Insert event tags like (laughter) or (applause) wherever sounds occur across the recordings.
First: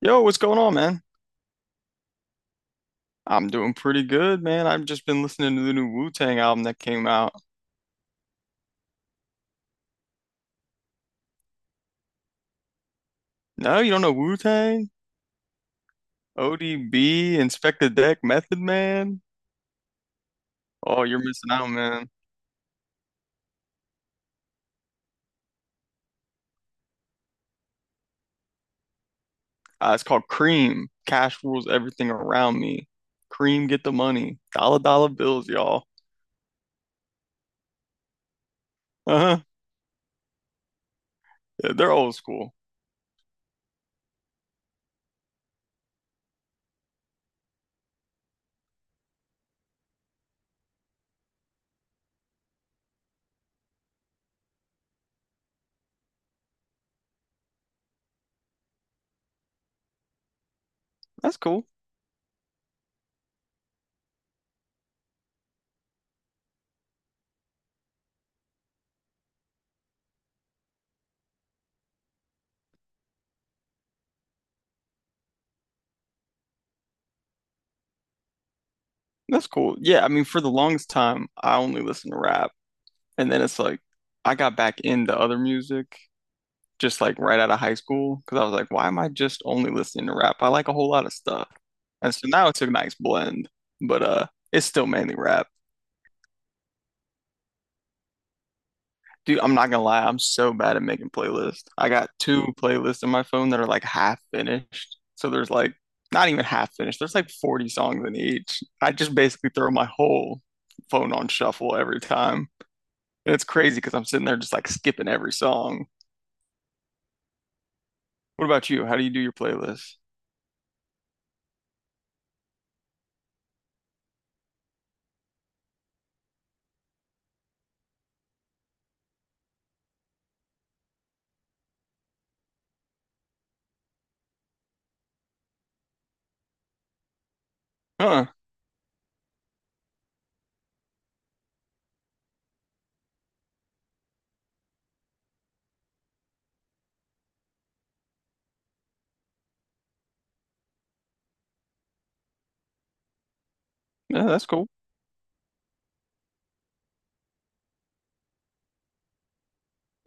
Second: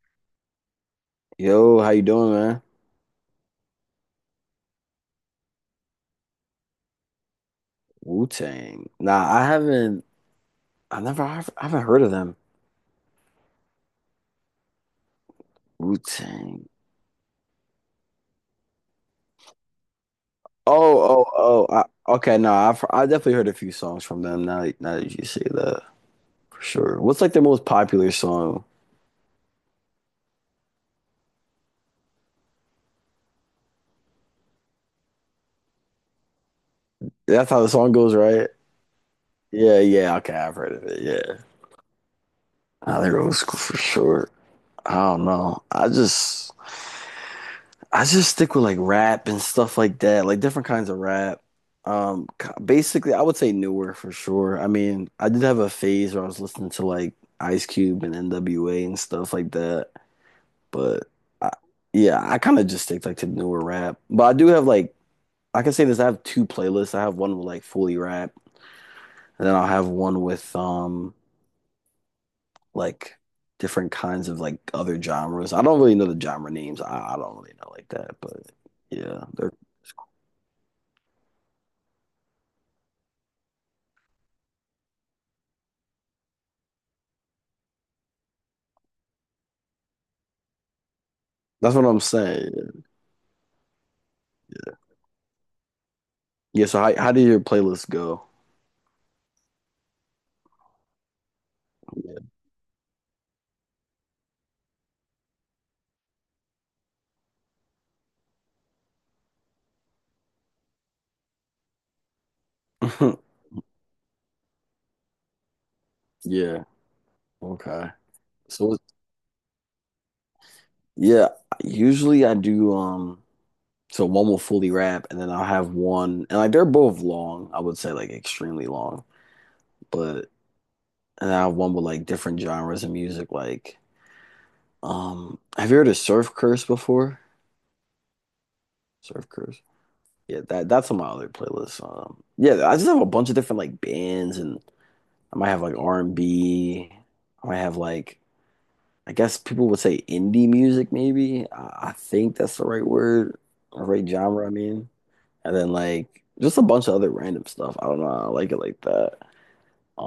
Yo, what's going on, man? Yo, how you doing, man? I'm doing pretty good, man. I've just been listening to the new Wu-Tang album that came out. Wu-Tang. Nah, I haven't. I never. I haven't heard of them. No, you don't know Wu-Tang? Wu-Tang. ODB, Inspect the Deck, Method Man? Oh, you're Oh, oh, missing out, man. Okay, no. I definitely heard a few songs from them. Now that you say that, for sure. What's like their most popular song? It's called Cream. Cash rules everything around me. Cream, get the money. Dollar dollar bills, y'all. That's how the song goes, right? Uh-huh. Yeah, yeah. Okay, I've heard of it. Yeah. Yeah, they're old school. Nah, they're old school for sure. I don't know. I just. I just stick with like rap and stuff like that, like different kinds of rap. Basically, I would say newer for sure. I mean, I did have a phase where I was listening to like Ice Cube and NWA and stuff like that, but That's I, cool. yeah, I kind of just stick like to newer rap. But I do have I can say this, I have two playlists. I have one with like fully rap, and then I'll have one with like different kinds of like other genres. I don't really know the genre names. I don't really know like that, but yeah, That's they're, cool. Yeah, I mean, for the longest time, I only listened to rap. And then it's like, I got back into other music. Just like right out of high school because I was like, why am I just only listening to rap? I like a whole lot of stuff. that's what I'm And so now it's a saying. nice blend, but it's still mainly rap. Yeah, so how did your playlist go? Dude, I'm not gonna lie, I'm so bad at making playlists. I got two playlists on my phone that are like half finished. So there's like not even half finished. There's like 40 songs in each. I just basically throw my whole phone on shuffle every time. Yeah. (laughs) And it's crazy because I'm sitting there just like skipping every song. Yeah. Okay. What So about what- you? How do you do your playlist? yeah, usually I do so one will fully rap and then I'll have one and like they're both long, I would say like extremely long. But and I have one with like different genres of music like have you heard of Surf Curse before? Huh. Surf Curse. Yeah, that's on my other playlist. Um, yeah, I just have a bunch of different like bands and I might have like R and B. I might have like I guess people would say indie music, maybe. I think that's the right word, or right Yeah, genre, that's I cool. mean. And then like just a bunch of other random stuff. I don't know. I like it like that.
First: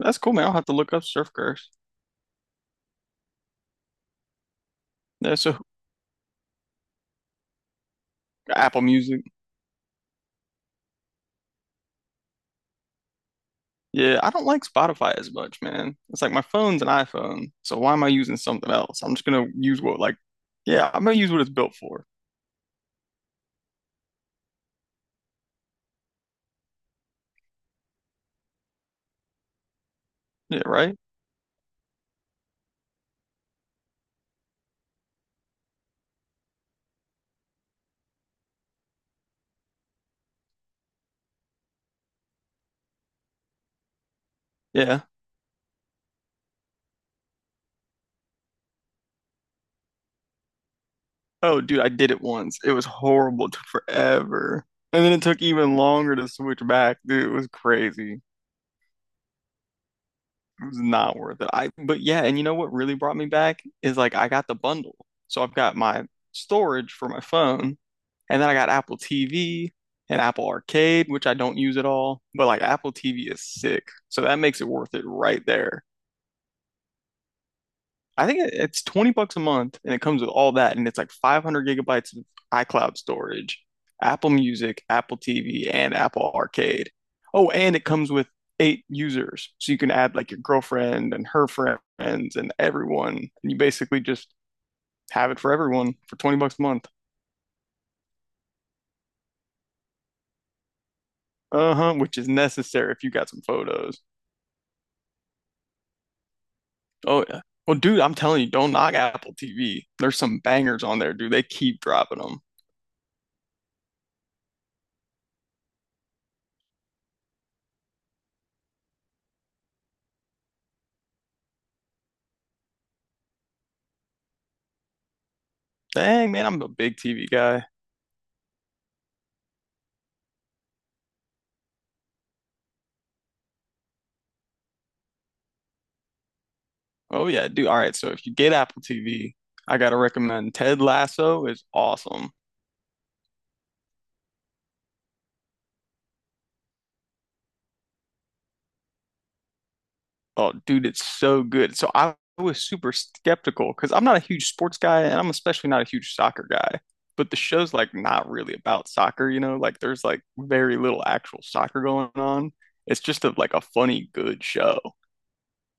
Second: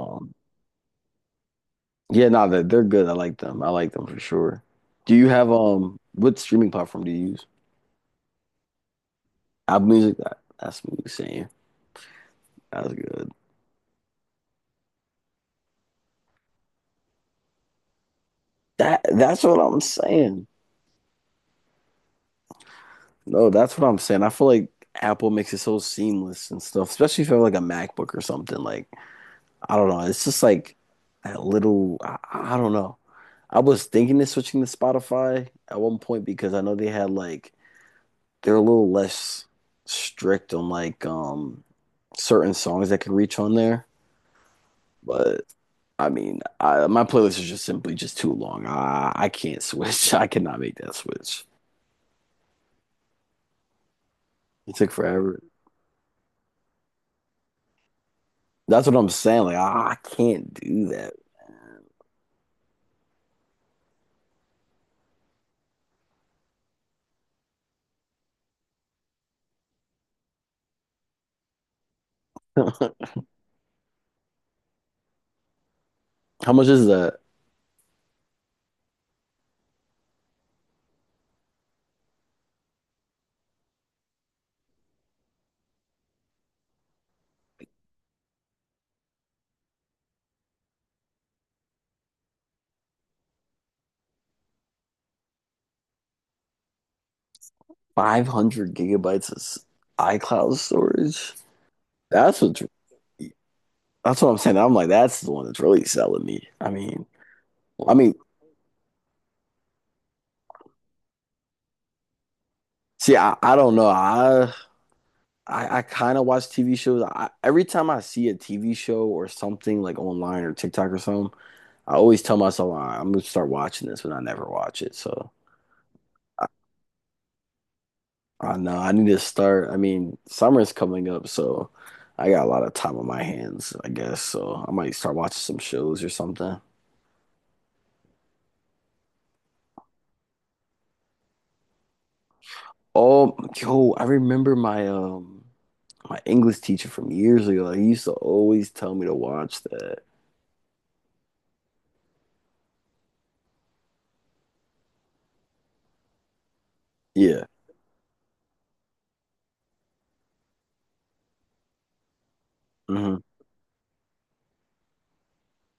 That's cool, man. I'll have to look up Surf Curse. yeah, no, they're good. I like them. I like them for sure. Do you Yeah, have so what streaming platform do you use? Apple Music. Apple Music? That's what you're saying. That's good. Yeah, I don't like Spotify as much, man. It's like my phone's an iPhone, so why am I using something else? I'm just That's gonna what I'm use what like, saying. yeah, I'm gonna use what it's built for. No, that's what I'm saying. I feel like Apple makes it so seamless and stuff, especially if you have like a MacBook or something. Like I don't know. It's just Yeah, like right? that I don't know. I was thinking of switching to Spotify at one point because I know they had they're a little less strict on like certain songs that could reach on there. Yeah. But I mean, my playlist is just simply just too long. I can't switch. (laughs) I cannot make that switch. Oh, dude, I did it once. It was horrible. Took forever. It took And then it took forever. even longer to switch back. Dude, it was crazy. That's what I'm saying. Like I can't It was do that. not worth it. I but Yeah, and you know what really brought me back is like I got the bundle. So I've got my storage for my phone. And then I got Apple TV and Apple Arcade, which I don't use at all. But like Apple (laughs) TV is sick. So that makes it worth it right there. How much is that? It's $20 a month and it comes with all that. And it's like 500 gigabytes of iCloud storage, Apple Music, Apple TV, and Apple Arcade. Oh, and it comes with 8 users. So you can add like your girlfriend and her friends and everyone. And you basically just have it for everyone for $20 a month. 500 gigabytes of s- iCloud storage. Uh-huh, which is That's what's necessary if you got some photos. That's what I'm saying. I'm like, that's the one that's really selling me. Oh yeah. Well, I dude, mean, I'm telling you, don't knock Apple TV. There's some bangers on there, dude. They keep dropping them. See, I don't know. I kind of watch TV shows. Every time I see a TV show or something like online or TikTok or something, I always tell myself, "All right, I'm gonna start watching this," but I never watch it. So Dang, I, man, I'm a big TV guy. I know I need to start. I mean, summer's coming up, so I got a lot of time on my hands, I guess. So I might start watching some shows or something. Oh yeah, dude. All right, so if you get Apple TV, I gotta recommend Ted Lasso is awesome. Oh, yo, I remember my my English teacher from years ago. Like, he used to always tell me to watch that. Oh, dude, it's so good. So I was super skeptical because I'm not a huge sports guy, and I'm especially not a huge soccer guy. But the Yeah. show's like not really about soccer, you know? Like there's like very little actual soccer going on. It's hmm just a, like a funny, good show.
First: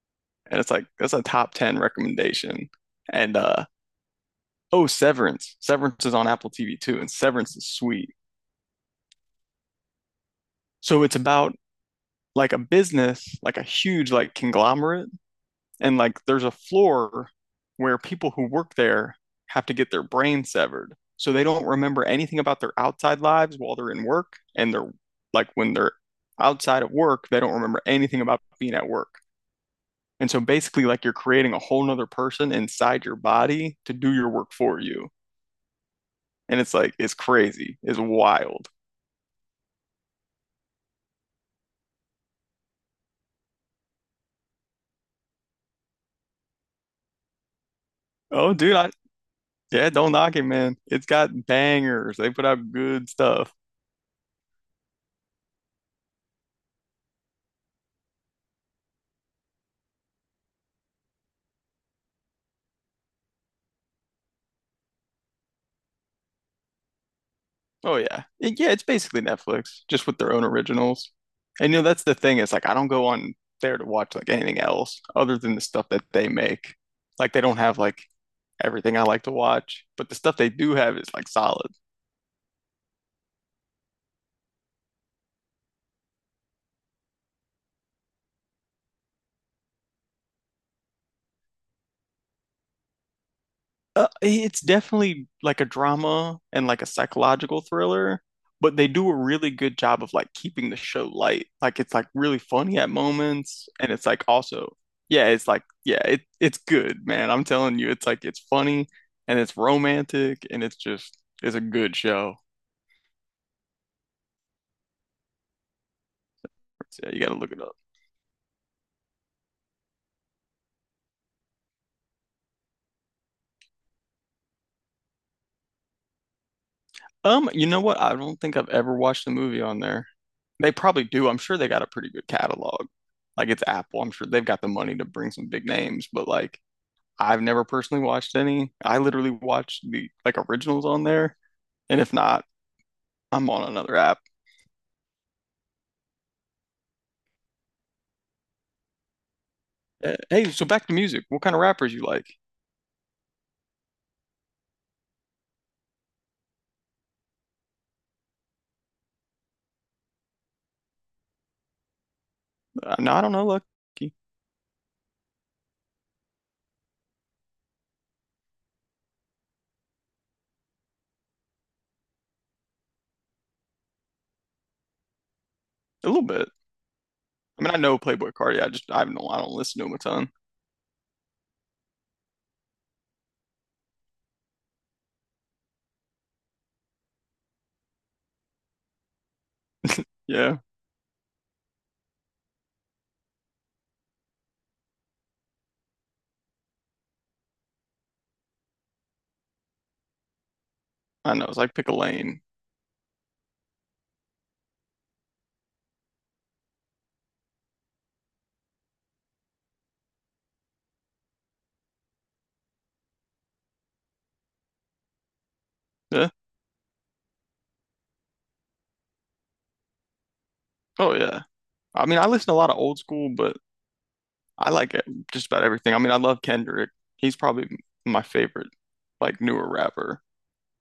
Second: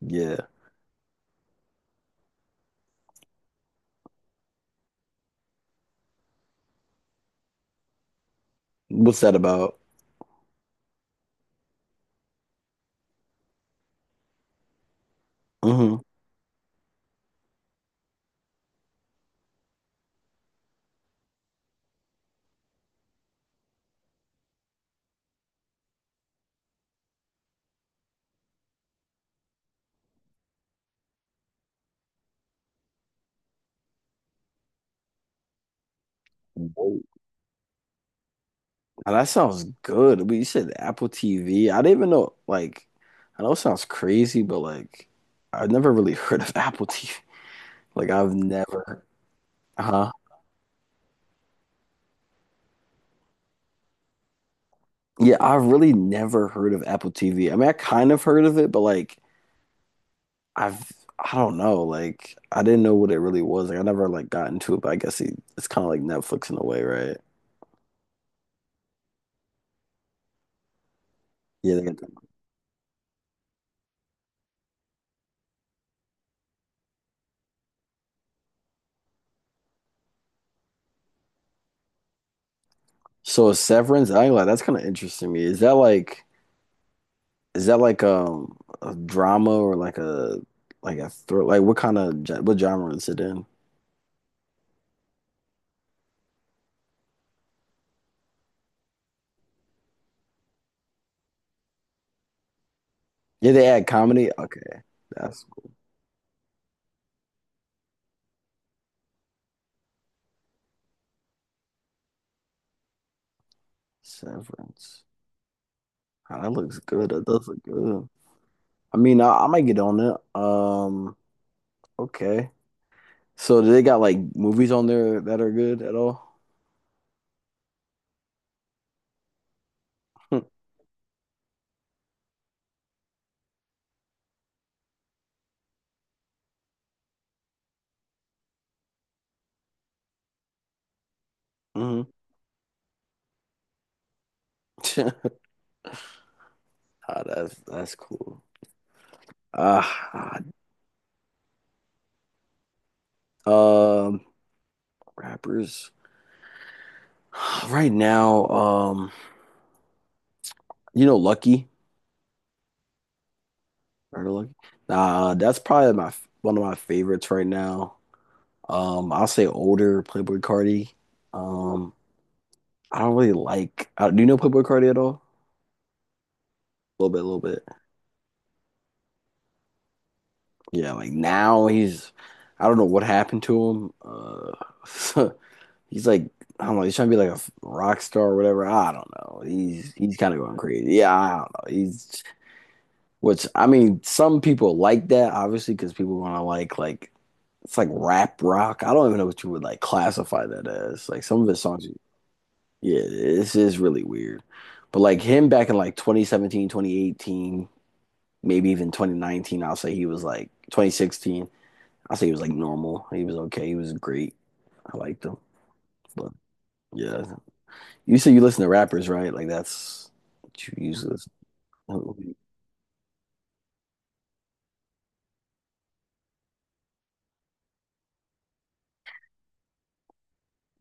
Yeah. And it's like that's a top 10 recommendation. And uh Oh, Severance. Severance is on Apple TV too, and Severance is sweet. What's that about? So it's about like a business, like a huge like conglomerate. And hmm like there's a floor where people who work there have to get their brain severed so they don't remember anything about their outside lives while they're in work. And they're like when they're outside of work they don't remember anything about being at work. And so basically like you're creating a whole nother person inside your body to do your work for you. And it's like, Whoa. it's crazy. It's wild. Now, that sounds good. But you said Apple TV. I didn't even know. Like, I know it sounds crazy, but like, I've never really (laughs) heard of Apple TV. Like, I've Oh, dude, I, never. yeah, Huh? don't knock it, man. It's got bangers. They put out good stuff. Yeah, I've really never heard of Apple TV. I mean, I kind of heard of it, but I've. I don't know. Like, I didn't know what it really was. Like, I never like got into it, but I guess it's kind of like Netflix in a way, right? Oh, yeah. Yeah, it's basically Netflix, just with their own originals. And, Yeah. you know, that- that's the thing. It's like, I don't go on there to watch like anything else other than the stuff that they make. Like, they don't have like everything I like to watch, but the stuff they do have is like solid. So Severance, I ain't like that's kind of interesting to me. Is that like a drama or like a thr like what what genre is it in? It's definitely like a drama and like a psychological thriller, but they do a really good job of like keeping the show light. Like it's like really funny at Yeah, they moments, add and it's like comedy. Okay, also, yeah, that's it's like yeah, it it's good, man. I'm telling you, it's like it's funny and it's romantic and it's just it's a good show. Severance. Ah, that looks So, good. yeah, you That gotta does look look it up. good. I mean, I might get on it. Okay. So do they got like movies on there that are good at all? You know what? I don't think I've ever watched a movie on there. (laughs) They probably do. I'm sure they got a pretty good catalog. Like it's Apple. I'm sure they've got the money to bring some big names, but like. I've never personally watched any. I literally watch the like originals on there, and hmm if not, I'm on another app. (laughs) Ah, that's cool. Ah, Hey, so back to music. What kind of rappers you like? ah, um, Rappers, (sighs) right now. You know, Lucky. No, I don't know, Lucky. A Heard of Lucky? Nah, that's probably my one of my favorites right now. I'll say older Playboy Carti. Um, I don't really like. Do you know Playboy Carti at all? little bit. A little bit, a little bit. I mean, I know Playboy Cardi. I just I don't listen to him a ton. Yeah, like now he's, I don't know what happened to him. (laughs) He's like, I don't know, he's trying to be like a rock star or whatever. I don't know. He's kind of going Yeah, crazy. Yeah, I don't know. He's which I mean, some people like that obviously because people want to like it's like rap rock. I don't even know what you would like classify that as. Like I some know. of It's his like songs, pick a lane. yeah, this is really weird. But like him back in like 2017, 2018, maybe even 2019, I'll say he was like 2016. I say he was like normal. He was okay. He was great. I liked him. Yeah. But yeah, you said you listen to rappers, right? Like that's what you usually Oh listen yeah. I mean, I to. listen to a lot of old school, but I like it- just about everything. I mean, I love Kendrick. He's probably my favorite, like newer rapper.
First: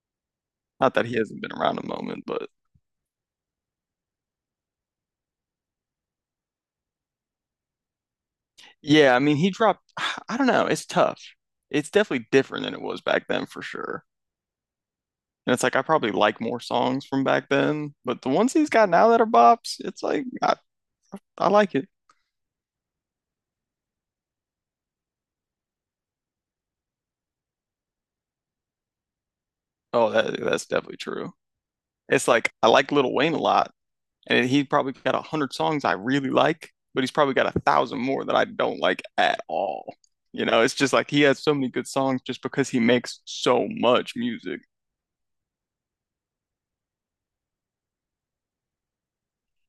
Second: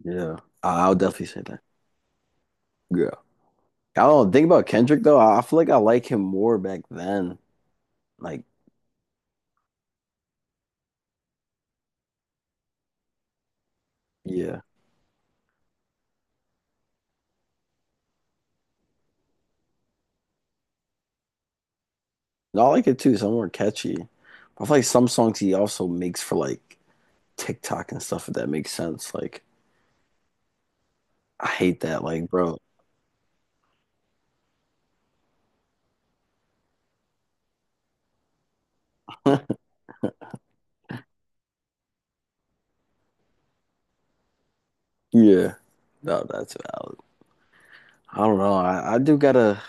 Yeah, I'll Not that he definitely hasn't say been that. around a moment, but Yeah, I don't think about Kendrick though. I feel like I like him more back then. Like yeah, I mean, he dropped, (sighs) I don't know, it's tough. It's definitely different than it was back then for sure. yeah, And it's like I probably like more songs from back then, but the ones he's got now that are bops, it's like I like it. no, I like it too. Some more catchy. I feel like some songs he also makes for like TikTok and stuff. If that makes sense. Like Oh, that that's definitely true. I hate that. It's Like like bro. I like Lil Wayne a lot, and he probably got 100 songs I really like, but he's probably got 1,000 more that I don't like at (laughs) all. You know, it's just like he has so many good songs just because he makes so much music. Yeah, no, that's valid. I don't know.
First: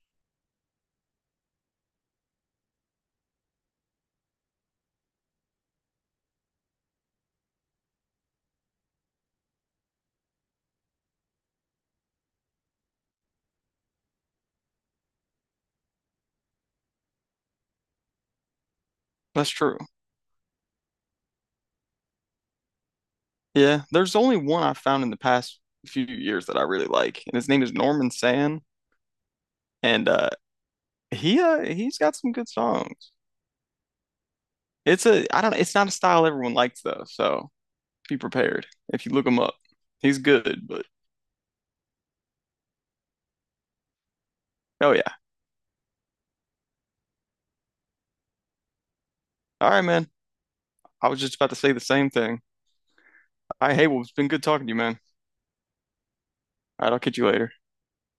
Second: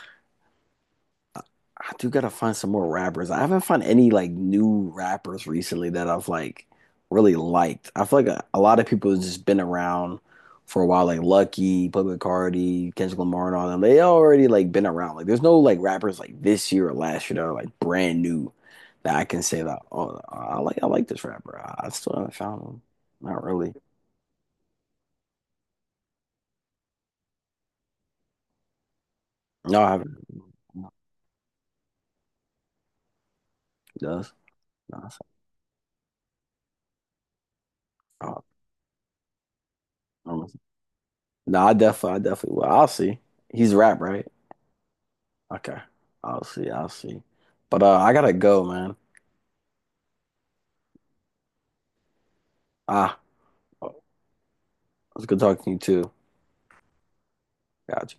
I do gotta find some more rappers. I haven't found any like new rappers recently that I've like really liked. I feel like a lot of people have just been around for a while, like Lucky, Public Cardi, Kendrick Lamar, and all them. They already like been around. Like there's no like rappers like this year or last year that are like brand new that I can That's say true. that, oh, I like this rapper. I still haven't found him. Not really. Yeah, there's only one I found in the past few years that I really like, and his name is Norman Sand, No, I and uh, haven't. he uh, he's got some good songs. Does. No, It's I, a I don't it's not a style everyone likes though, so be oh, prepared if you look him up. He's I don't know. good, but No, I definitely, I definitely will. I'll see. He's rap, right? oh yeah. Okay. I'll see. I'll see. But I gotta go, man. All right, man. I was just about to say the same thing. Ah, I Hey, it well, it's been good talking to you, man. was good talking to you too. All right, I'll catch you later. Gotcha.